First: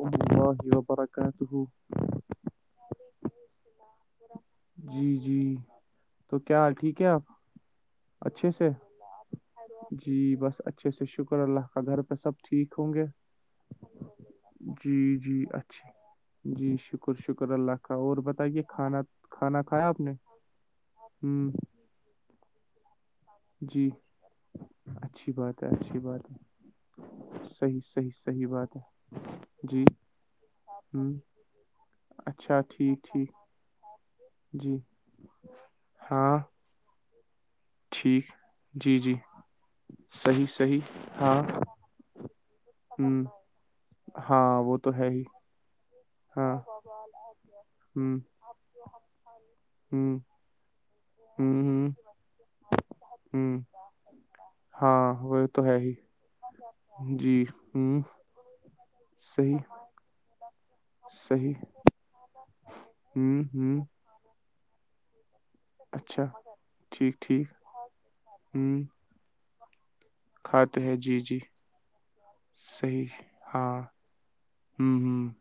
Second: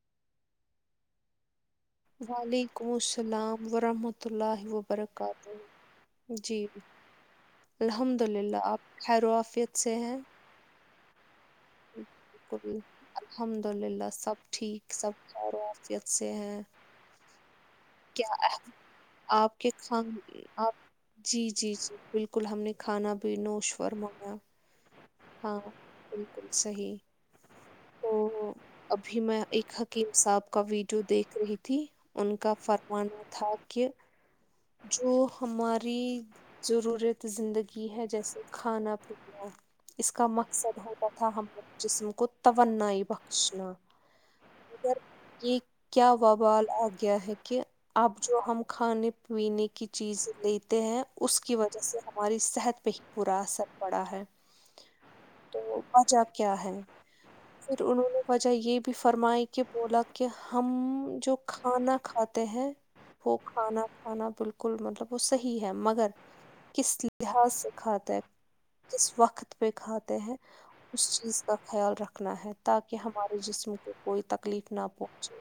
و علیکم السلہ وبرکاتہ وعلیکم السلام ورحمۃ اللہ جی جی وبرکاتہ تو جی کیا ٹھیک ہے آپ الحمد اچھے للہ سے آپ خیرو آفیت سے ہیں اچا سا شکر اللہ گھر پہ سب بالکل ٹھیک ہوں گے الحمد للہ سب ٹھیک سب جی جی خیر و اچھا عافیت سے ہیں جی شکر شک شکر اللہ کا اور بتائیے کھانا کھانا کہ کھایا آپ کھان نے آپ جی ہوں جی جی بالکل ہم نے کھانا بھی نوش جی فورمایا اچھی ہاں بات ہے اچھی بات بالکل صحیح ہے صحیح صحیح تو صحیح بات ہے ابھی میں ایک جی حکیم صاحب کا ویڈیو ہوں دیکھ رہی تھی ان کا اچھا ٹھیک فرمانا ٹھیک تھا کہ جی جو ہماری ہاں ضرورت زندگی کی ہے ٹھیک جیسے کھانا جی جی پ اس کا صحیح مقصد صحیح ہوتا تھا ہاں ہمار جسم کو ہ توانائی بخشنا ہاں وہ تو مگر ہے ہی یہ کیا ہاں ووال آ گیا ہے کہ اب ہ جو ہم کھانے پینے کی ہ چیز لیتے ہیں اس کی ہوں وجہ ہوں سے ہماری صحت پہ ہی با ہوں اثر پڑا ہے ہاں وہ تو ہے ہی بچا کیا ہے جی پھر ہوں انہوں نے وجہ یہ بھی فرمائی کہ صحیح بولا کہ ہم جو صحیح کھانا کھاتے ہیں وہ ہوں ہوں کھانا کھانا بالکل بالل مطلب وہ صحیح ہے مگر اچھا کس ٹھیک ٹھیک لحاظ سے کھات ہے ہوں کس وقت پہ کھاتے ہیں کھاتے ہیں اس جی جی چیز کا خیال رکھنا ہے تاکہ صحیح ہمارے جسم ہاں کو ہ کوئی تک تکلیف نہ ہ پہنچے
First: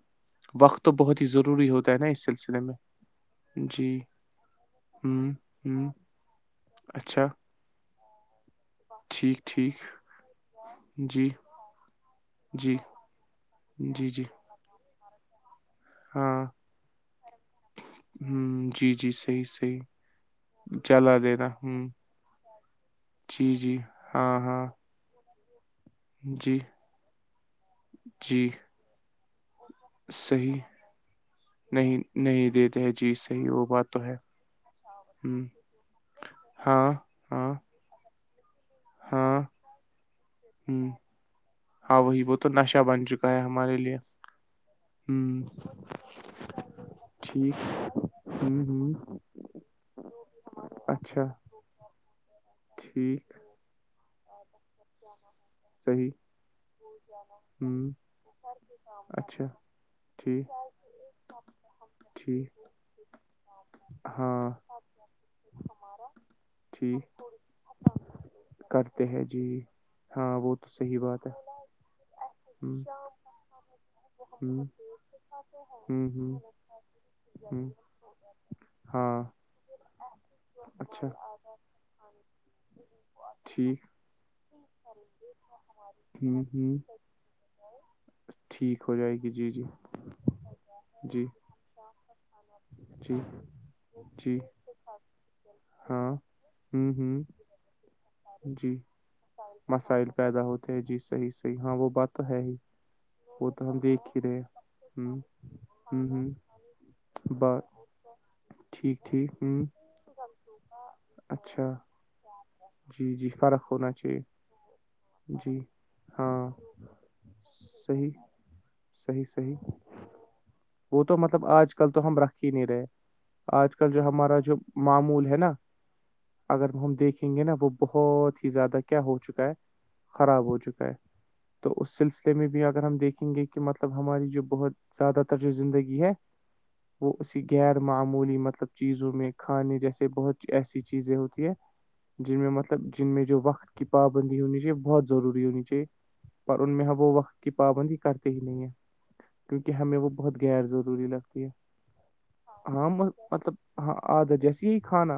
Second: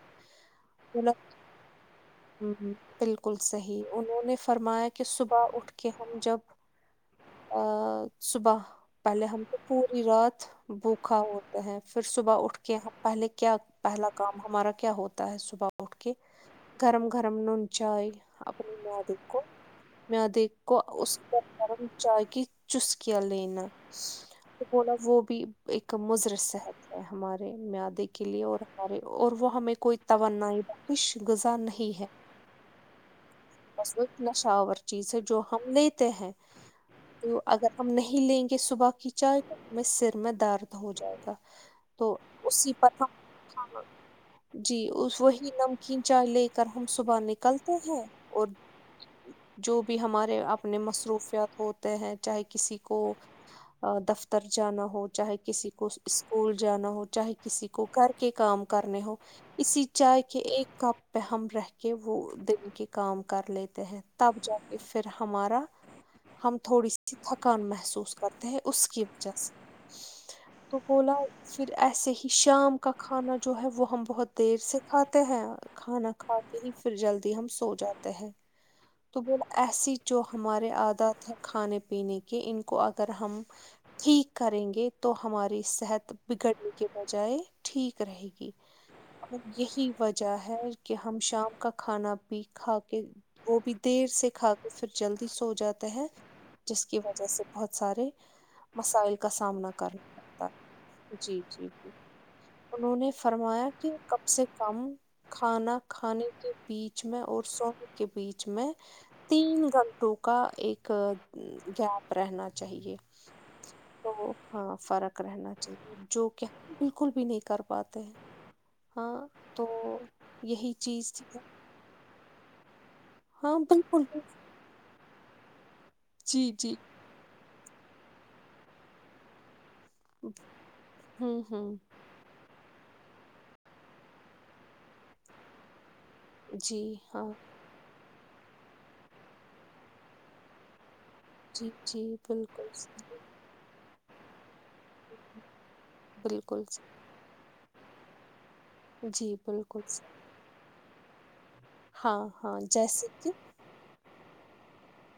وقت تو بولا بہت ہی ضروری ہوتا ہے نا اس سلسلے "ہمم، میں بالکل صحیح جی انہوں نے فرمایا کہ ہوں صبح اٹھ ہوں کے ہم جب اچھا ا صبح پہلے ٹھیک ہم تو ٹھیک پوری رات بھوکا جی ہوتے ہیں پھر صبح اٹھ جی کے پہلے کیا جی پہلا جی کام ہمارا کیا ہوتا ہے صبح اٹھ کے ہاں گرم گرم نون چائے ہ ابڑ جی میںد جی کو صحیح صحیح مدیک کو اس جلا پر دینا ہ گم چائے کی چس کیا جی لینا جی ہاں ہاں وہ بھی ایک مضر جی صحت ہے ہمارے مدے کے لیے جی اور ہمارے اور وہ ہمیں کوئی صحیح توانائی کش غذا نہیں ہے نہیں دیتے جی صحیح ہوگ بت لشاور چیز ہے جو ہم لیتے ہیں ہاں تو ہاں اگر ہم نہیں لیں گے صبح کی ہاں چائے ہمیں سر میں ہ درد ہو جائے گا ہاں وہی وہ تو اسی نشہ پر بن ہم چکا ہے ہمارے کھانا لیے جی ہ وہی نمکین چائے لے کر ہم صبح ٹھیک نکلتے ہیں ہ اور ہ جو بھی ہمارے اپنے اچھا مصروفیات ہوتے ہیں چاہے کسی کو ٹھیک دفتر جانا ہو چاہے کسی کو کو صحیح اسکول جانا ہو چاہے ہ کسی کو کر کے کام کرنے ہو اچھا اسی چائے کے ٹھیک ایک کپ پہ ہم رہ کے وہ ٹھیک دیں گے کام کر لیتے ہیں تب ہاں جا کے پھر ہمارا ہم تھوڑی ٹھیک سی تھکان محسوس کرتے ہیں اس کی کرتے ہیں وجہ جی سے ہاں وہ تو صحیح بھولا بات ہے پھر اسسی کہ ہ شام کا کھانا جو ہے وہ ہم بہت دیر سے کھاتے ہیں ہ کھانا ہ کھاتے ہی پھر جلدی ہم ہ سو جاتے ہیں تو ہاں ب ایسی جو ہمارے اچھا عادات ہیں کھانے پینے کے ان کو اگر ہم ٹھیک کریں گے تو ہماری صحت ہ بگڑنے ہ کے بجائے ٹھیک رہے گی ٹھیک ہو جائے گی اور جی جی یہی وجہ ا ہے کہ ہم جی شام کا کھانا پ کھا کے جی وہ بھی دیر سے جی کھا کر پھر جلدی سو جاتا ہے ہاں جس ہوں کی ہوں وجہ سے بہت سارے جی مسائل کا سامنا کرنا مسائل پیدا پڑتا ہوتے ہیں ہے صحیح جی صحیح جی ہاں وہ جی بات تو ہے ہی انہوں نے وہ فرمایا تو ہم کہ دیکھ ہی کم رہے سے کم ہ کھانا ہ کھانے ہ کے بیچ میں اور بات سونے کے بیچ میں ٹھیک ٹھیک ہ تین گھنٹوں کا ایک اچھا گیپ رہنا چ چاہیے جی جی فرق ہونا تو چاہیے ہاں فرق رہنا جی چاہیے جو کہ ہاں بالکل بھی نہیں کر پاتے صحیح ہاں صحیح صحیح تو یہی وہ چیز تو تھی مطلب آج کل تو ہم رکھ ہی نہیں رہے ہاں آج کل جو بالکل ہمارا جو معمول ہے نا جی جی اگر ہم دیکھ دکھیں گے نا وہ بہت ہی زیادہ کیا ہو چکا ہے خراب ہو چکا ہے ہوں تو ہوں اس سلسلے اسے میں بھی اگر ہم دیکھیں گے کہ مطلب ہماری جو بہت زیادہ تر جو زندگی ہے جی وہ ہاں اسی غیر معمولی مطلب چیزوں میں کھانے جیسے بہت ایسی چیزیں ہوتی جی جی جن میں بالکل مطلب جن صحیح میں جو وقت کی پابندی ہونی چاہیے بہت ضروری ہونی چاہیے پر بالکل ان میں صحیح ہم وہ وقت کی پابندی کرتے ہی نہیں ہے جی کیونکہ بالکل ہمیں وہ صحیح بہت غیر ضروری لگتی ہے ہاں ہاں جیسے کہ مطلب ہاں آدت جیسی ہی کھانا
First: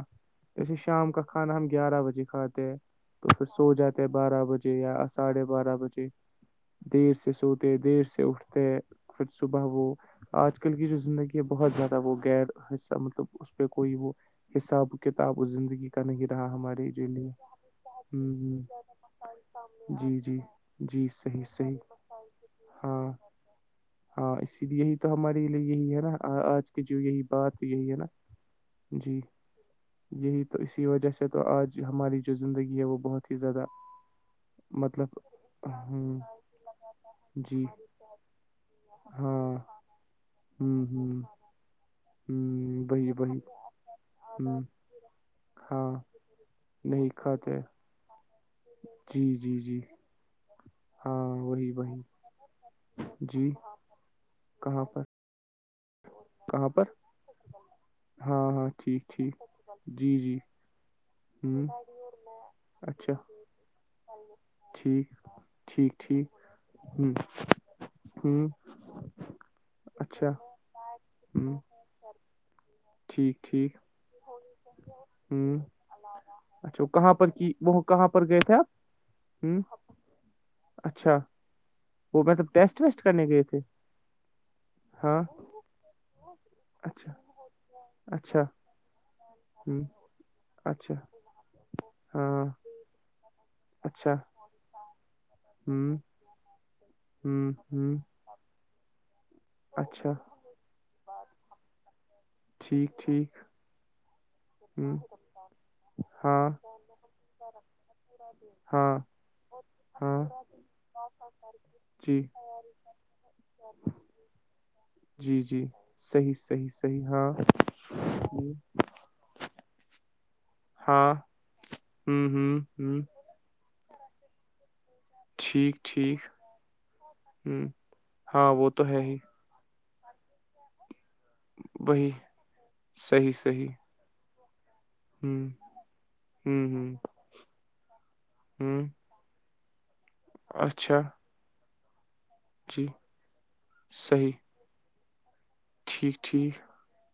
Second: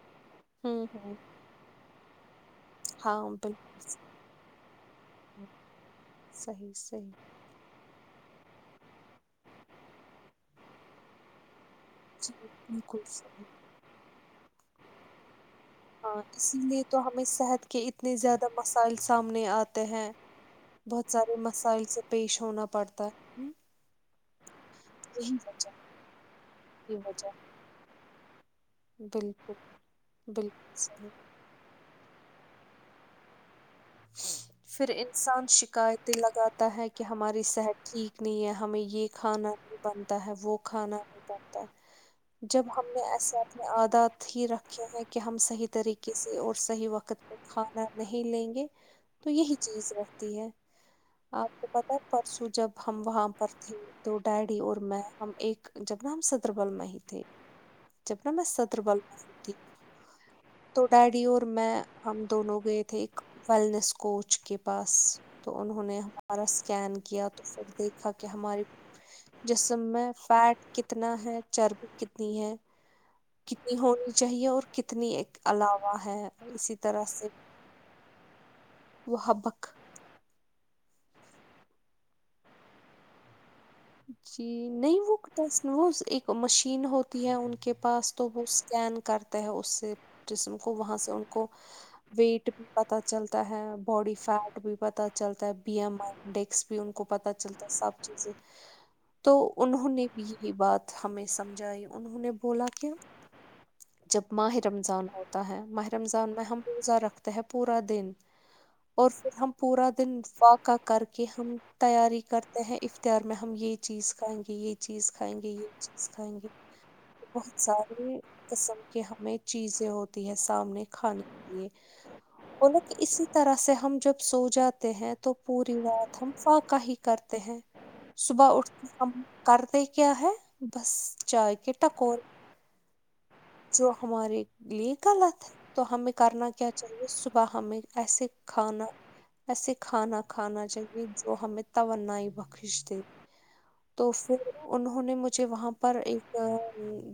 جیسے ہوں شام ہوں کا کھ کھانا ہم گیارہ بجے کھاتے ہیں ہاں تو پھر سو بالکل جاتے صحیح بارہ بجے یا ساڑھے بارہ بجے صحیح صحیح دیر سے سوتے دیر سے اٹھتے پھر صبح وہ آج کل کی جو زندگی یہ بہت زیادہ وہ جی غیر حص بالکل مطلب اس صحیح پہ کوئی وہ حساب و کتاب زندگی کا ہاں نہیں رہا اسی لیے ہمارے تو جو ہمیں صحت کے اتنے زیادہ ہ مسائل سامنے آتے ہیں جی جی جی بہت سارے صحیح صحیح مسائل سے پیش ہونا پڑتا ہاں ہے ہاں اسی لیے یہی تو ہمارے لیے یہی ہے نا آج کی یہ جو یہی وجہ بات یہی ہے نا جی بالکل یہی تو بالکل اسی صحیح وجہ سے تو آج ہماری جو زندگی ہے وہ بہت ہی زیادہ پھر مطلب انسان شکایتیں ہ لگاتا ہے کہ ہماری جی صحت ٹھیک نہیں ہے ہمیں یہ یہ کھانا نہیں ہاں بنتا ہے وہ ہوں کھانا ہوں نہیں بنتا ہے جب ہم ہوں نے وہی وہی ایساات میں آادات ہی ہ رکھے ہیں کہ کہ ہم صحیح ہاں طریقے سے اور صحیح وقت پ کھانا نہیں لیں گے اچ [unintelligible] تو یہی چیز رکھتی ہے ہاں آپ کو وہی پت وہی پرسوں جب ہم وہاں پر جی تھے تو ڈیڈی اور کہاں میں پر ہم ایک جب ن ہم ستر بل کہاں پر میں ہی تھے جب ن ہاں میں ہاں ستر بل ٹھیک ٹھیک ت جی جی تو ڈیڈی اور ہوں میں ہم دونوں گئے تھے اچھا ایک ویلنیس کوچ کے بس ٹھیک تو انہوں ٹھیک نے ٹھیک ہمارا اسکین ہوں کیا تو پھر دیکھا کہ ہوں ہماری جسم میں اچھا فیٹ کتنا ہے ہوں چرب کتنی ہے [unintelligible] کتنی ہونی چاہیے اور کتنی ایک ہوں علاوہ ہے اسی اچھا طرح کہاں سے پر کی وہ کہاں پر گئے تھے وہ آپ ہ حبک اچھا وہ مطلب ٹیسٹ ویسٹ کرنے گئے تھے جی، نہیں وہ ہاں ایک مشین- چین اچھا ہوتی ہے ان کے پاس تو اچھا وہ اسکین کرتے ہے اس ہ سے- جسم کو اچھا وہاں سے ان کو ہاں ویٹ بھی پت چلتا ہے اچھا باڈی فیٹ بھی پت چلتا ہے بی ہوں ایم آر انڈس پ ان کو پتہ ہوں چلتا ہے ہوں سب چیزیں- تو انہوں نے اچھا یہی بات ہمیں سمجھائی انہوں نے- بولا ٹھیک کہ ٹھیک جب ماہ ہوں رمضان ہوتا ہے ماہ رمضان میں ہاں ہم روزا رکھتے- ت پورا دن ہاں اور ہم پورا ہاں دن فاقہ کر کے ہم تیاری جی کرتے ہیں اختیار میں- ہم یہ چیز کھائیں گے یہ چیز جی کھائیں گے جی یہ چیز صحیح کھائیں گے- صحیح صحیح ہاں بہت ساری قسم- کہ ہمیں چیزیں ہوتی ہیں سامنے ہاں کھانے کے لیے ہوں بولا کہ ہوں ہ اس- اس طرح سے ہم جب سو جاتے ہیں تو ٹھیک پوری ٹھیک رات ہم فاقہ ہی کرتے ہیں- ہ صبح ہاں اٹھ وہ تو ہے کے، ہی کرتے کیا ہے- بس چائے کے وہی ٹکور صحیح صحیح جو ہمارے لیے- ہ غلط تو ہمیں کرنا ہ کیا ہ چاہیے صبح ہمیں ایسے ہ کھانا- ایسے کھانا کھانا اچھا چاہیے جو ہمیں توانائی بخش جی دے- تو صحیح پھر انہوں نے مجھے وہاں پر ٹھیک ایک ٹھیک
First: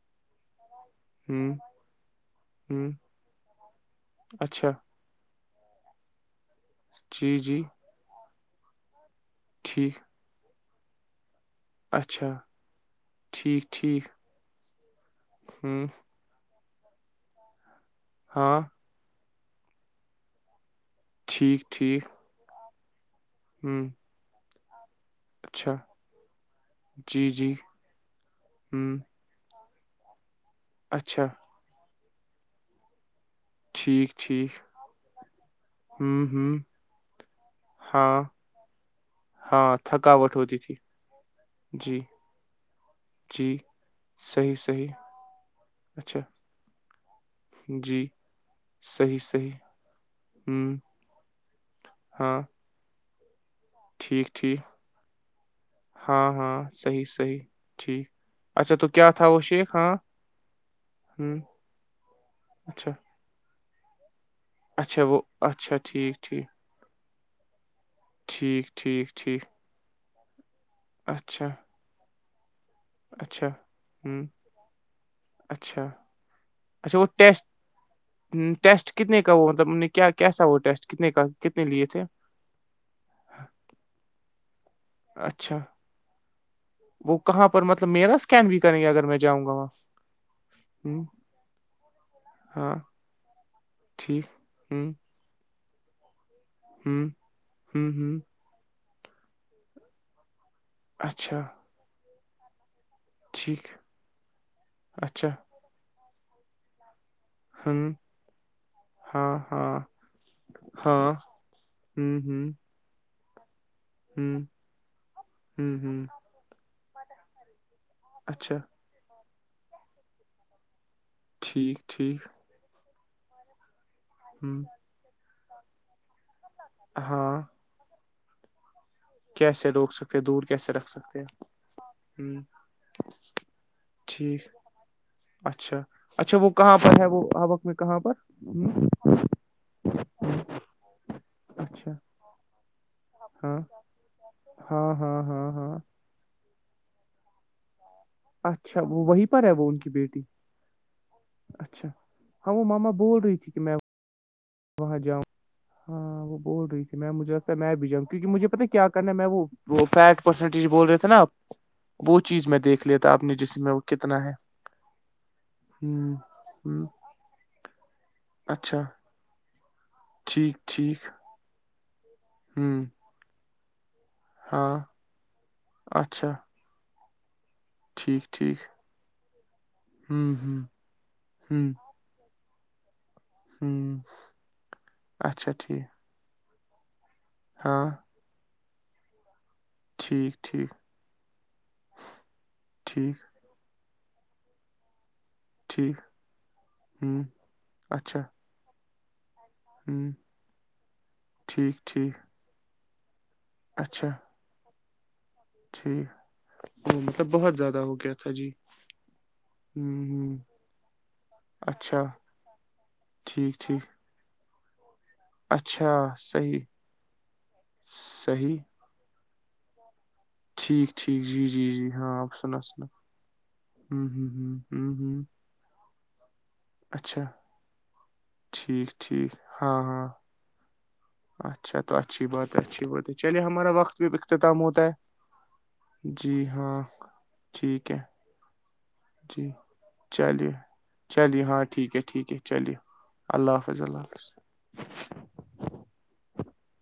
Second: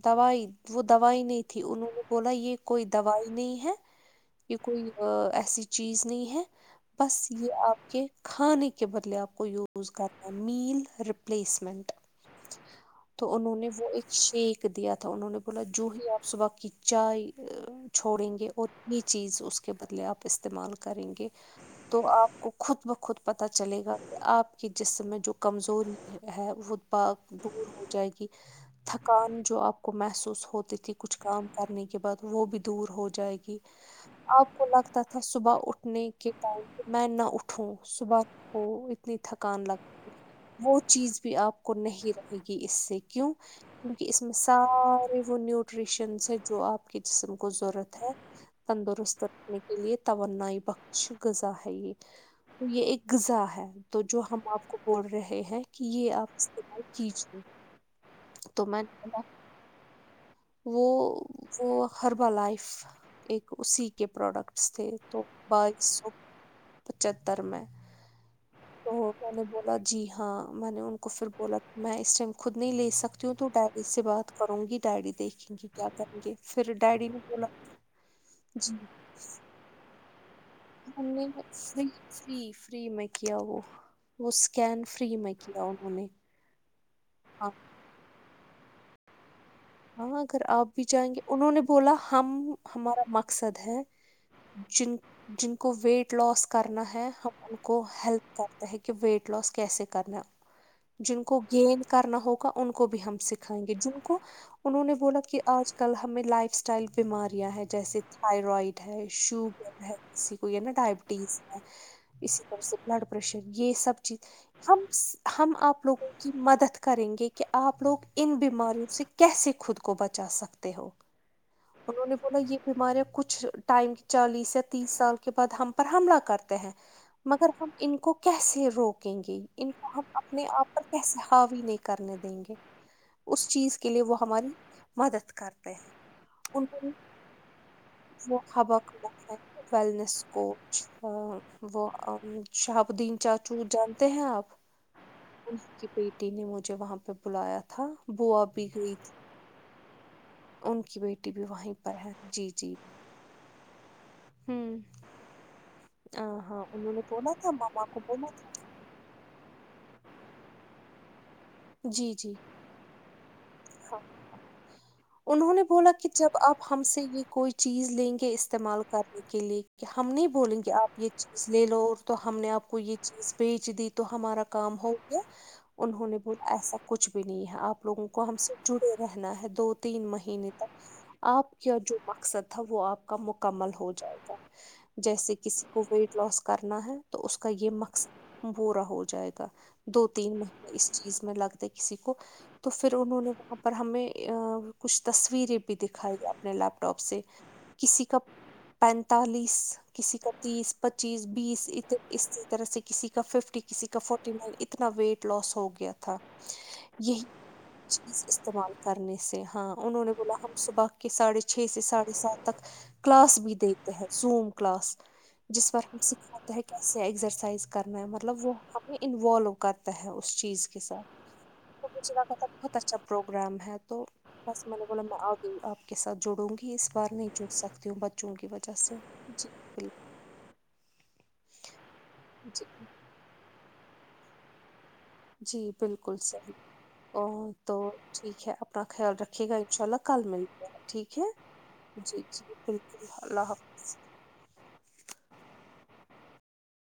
دوائی- وہ دوائی ہ نہیں تھی انہوں نے بولا یہ ہ کوئی دوائی نہیں ہے کہ اچھا کوئی- ایسی چیز نہیں ہے بس جی یہ جی آپ کے کھانے کے بدلے آپ کو یوز- وز ٹھیک کرنا نیل ریپلیسمنٹ اچھا تو انہوں ٹھیک نے وہ ٹھیک ایک شیک- دیا تھا انہوں نے بولا ہوں جو ہی آپ صبح کی چائے چھوڑیں گے ہاں اور- یہ چیز اس کے بدلے اپ استعمال کریں گے ٹھیک ٹھیک تو اپ کو خود بخود- پتہ چلے ہوں گا کہ اپ کی جسم میں جو- اچھا ہے وہ با جی بک جی بک جائے گی ہوں تھکان جو آپ- کو محسوس ہوتی تھی کچھ اچھا کام کرنے کے بعد وہ بھی دور ہو جائے گی- ٹھیک ٹھیک آپ کو لگتا تھا صبح اٹھنے ہوں کے ہوں ٹائم پ میں نہ اٹھوں ہاں صبح- وہ اتنی تھکان- ہاں لگتی تھکاوٹ ہوتی- تھی وہ چیز بھی آپ کو جی نہیں رہے گی اس سے کیوں- جی کیونکہ اس میں صحیح صحیح سارے وہ اچھا نیوٹریشنس ہے جو آپ- آپ کے جسم کو ضرورت جی ہے صحیح تندرست صحیح رکھنے کے لیے توانائی ہوں بخش- قزااہئی ہاں تو یہ ایک غذا ہے تو جو ٹھیک ہم ٹھیک آپ کو بول رہے- ہیں کہ یہ آپ ہاں- ہاں, استعمال صحیح- کیجیے صحیح- ٹھیک اچھا میں تو نے کیا کیا بولا تھااو شیف ہاں- وہ- ہوں وہ حربا لائف اچھا ایک اسی کے پروڈکٹ- اچھا وہ تو اچھا بائیس سو ٹھیک ٹھیک پچتر میں- ٹھیک- تو ٹھیک میں نے ٹھیک بولا جی ہاں میں نے ان کو پھر اچھا بولا میں اس ٹائم خود نہیں لے سک- سکتی ہوں اچھا تو ڈیڈی سے ہوں بات کروں گی ڈیڈی دیکھیں گی اچھا کیا کریں گے پھر اچھا وہ ڈیڈی نے ٹیسٹ بولا تختی سے- ٹیسٹ کتنے کا وہ مطلب کیا کیسا وہ ٹیسٹ ہم کتنے کا نے کتنے لیے فری تھے- فری فری میں کیا وہ وہ اسکین فری میں اچھا کیا انہوں نے- وہ کہاں ہاں پر مطلب میرا اسکین بھی کریں گے اگر میں جاؤں گا وہاں- ہاں اگر آپ بھی ہ جائیں گے انہوں نے بولا ہم ہمارا مقصد ہے- ہمم جن جن کو ویٹ لاس کرنا ہے ہم ان کو ہ ہ ہیلپ کرتا ہے کہ ویٹ لاس کیسے کرنا جن کو اچھا گینین کرنا ہوگا ان کو بھی ہم سکھائیں ٹھیک گے جن کو انہوں نے بولا اچھا کہ آج کل ہمیں لائف اسٹائل بیمار ہ جیسے تھائرائڈ ہے ہاں ہاں شوگر ہے کسی کو یا نا ہاں ڈائبٹیز ہے اسی ہ طرح سے بلڈ پریشر یہ سب چیز ہ ہم ہم ہ آپ لوگ ہ مدد کریں گے کہ آپ لوگ ان اچھا بیماریوں سے- کیسے خود کو بچا سکتے ہو ٹھیک انہوں نے ٹھیک بولا یہ بیماریاں کچھ- ٹائم چالیس یا ہ تیس سال کے بعد ہم پر حملہ کرتے ہیں ہاں مگر ٹائمنگ- ہم ان کو کیسے روک- یں گی کیسے ان کو روک ہم سکتے دور اپنے آپ پر رکھ کیسے سکتے حاوی نہیں کرنے ہ دیں گے اس چیز کے- لیے وہ ٹھیک ہماری مدد کرتے اچھا- ہیں اچھا وہ کہاں پر ہے وہ آبق میں کہاں پر وہ ہبہ ہوں، قدل میں ہے ویلنس کوچ ہاں وہ اچھا شاہابدین ہاں چاچو جانتے ہیں ہاں ہاں ہاں اس ہاں کی بیٹی نے مجھے وہاں پہ بلایا تھا بھی اچھا گئی وہ تھی وہی پر ہے وہ ان کی بیٹی ان کی بیٹی بھی وہیں اچھا پر ہے جی ہاں وہ جی ماما بول رہی تھی کہ میں ہوں وہاں جاؤں ہاں آ وہ بول رہی انہوں تھی نے میں بولا مجھے تھا لگتا میں مما بھی کو جاؤں بولا کیونکہ تھا مجھے پتاہ کیا میں وہ فٹ پرسنج بول رہے تھے نا آپ جی وہ جی چیز میں دیکھ لیا تھا آپ نے جسم میں وہ ہاں کتنا ہے انہوں نے بولا کہ ہ جب آپ ہم ہ سے یہ کوئی چیز لیں گے اچھا استعمال کر کے لیے کہ ہم نہیں ٹھیک بولیں گے آپ ٹھیک یہ چیز لے لو تو ہم نے ہ آپ کو یہ چیز بیچ دی تو ہمارا ہاں کام ہو گیا انہوں نے اچھا بولا ایسا کچھ بھی نہیں ہے آپ لوگوں کو ٹھیک ہم سے ٹھیک جڑے رہنا ہے دو تین ہ مہینے ہ تک آپ ہ کیا جو مقصد تھا وہ آپ کا مکمل ہو ہ جائے گا جیسے اچھا کسی ٹھیک کو لوس کرنا ہے تو اس کا یہ ہاں مقصد پورا ہو جائے گا دو ٹھیک تین ٹھیک مہنے اس چیز میں لگتے کسی کو تو پھر ٹھیک انہوں نے وہاں پر ہمیں کچھ تصویریں ٹھیک دکھائی اپنے لیپ ٹاپ ہ سے کسی کا اچھا پینتالیس ہ کسی کا تیس پچیس بیس ٹھیک ٹھیک اس طرح سے کسی کا ففٹی کسی کا اچھا فورٹی نائن اتنا ویٹ لاس ہو گیا ٹھیک تھا وہ یہی مطلب بہت زیادہ ہو گیا چیز تھا جی استعمال کرنے سے ہاں ہ انہوں نے بولا ہ ہم صبح کے ساڑھے چھ سے اچھا ساڑھے سات تک کلاس ٹھیک بھی ٹھیک دیتے ہیں زوم کلاس جس پر اچھا ہم سکھاتے صحیح ہیں کیسے ایگزرسائز کرنا ہے مطلب وہ صحیح ہمیں انوالو کر تے ہیں اس چیز کے ٹھیک ساتھ ٹھیک جی جی تو جی مجھے ہاں لگا آپ تھا سنا بہت سنا اچھا پروگرام ہے تو ہوں ہوں ہوں بس میں نے ہوں بولا میں ہوں آ گئی آپ کے ساتھ جڑوں گی اس بار اچھا نہیں جڑ سکتی ہو بچوں کی وجہ ٹھیک سے ٹھیک ہاں جی ہاں اچھا تو اچھی بات ہے جی اچھی بات ہے چلیے ہمارا وقت بھی اختتام ہوتا ہے جی بالکل جی ہاں صحیح اور تو ٹھیک ہے ٹھیک ہے آپ اپنا خیال رکھیے جی گا ان شاء اللہ کل چلیے ملتے ہیں ٹھیک ہے چلیے ہاں ٹھیک ہے جی ٹھیک ہے جی چلیے بالکل اللہ حافظ اللہ حافظ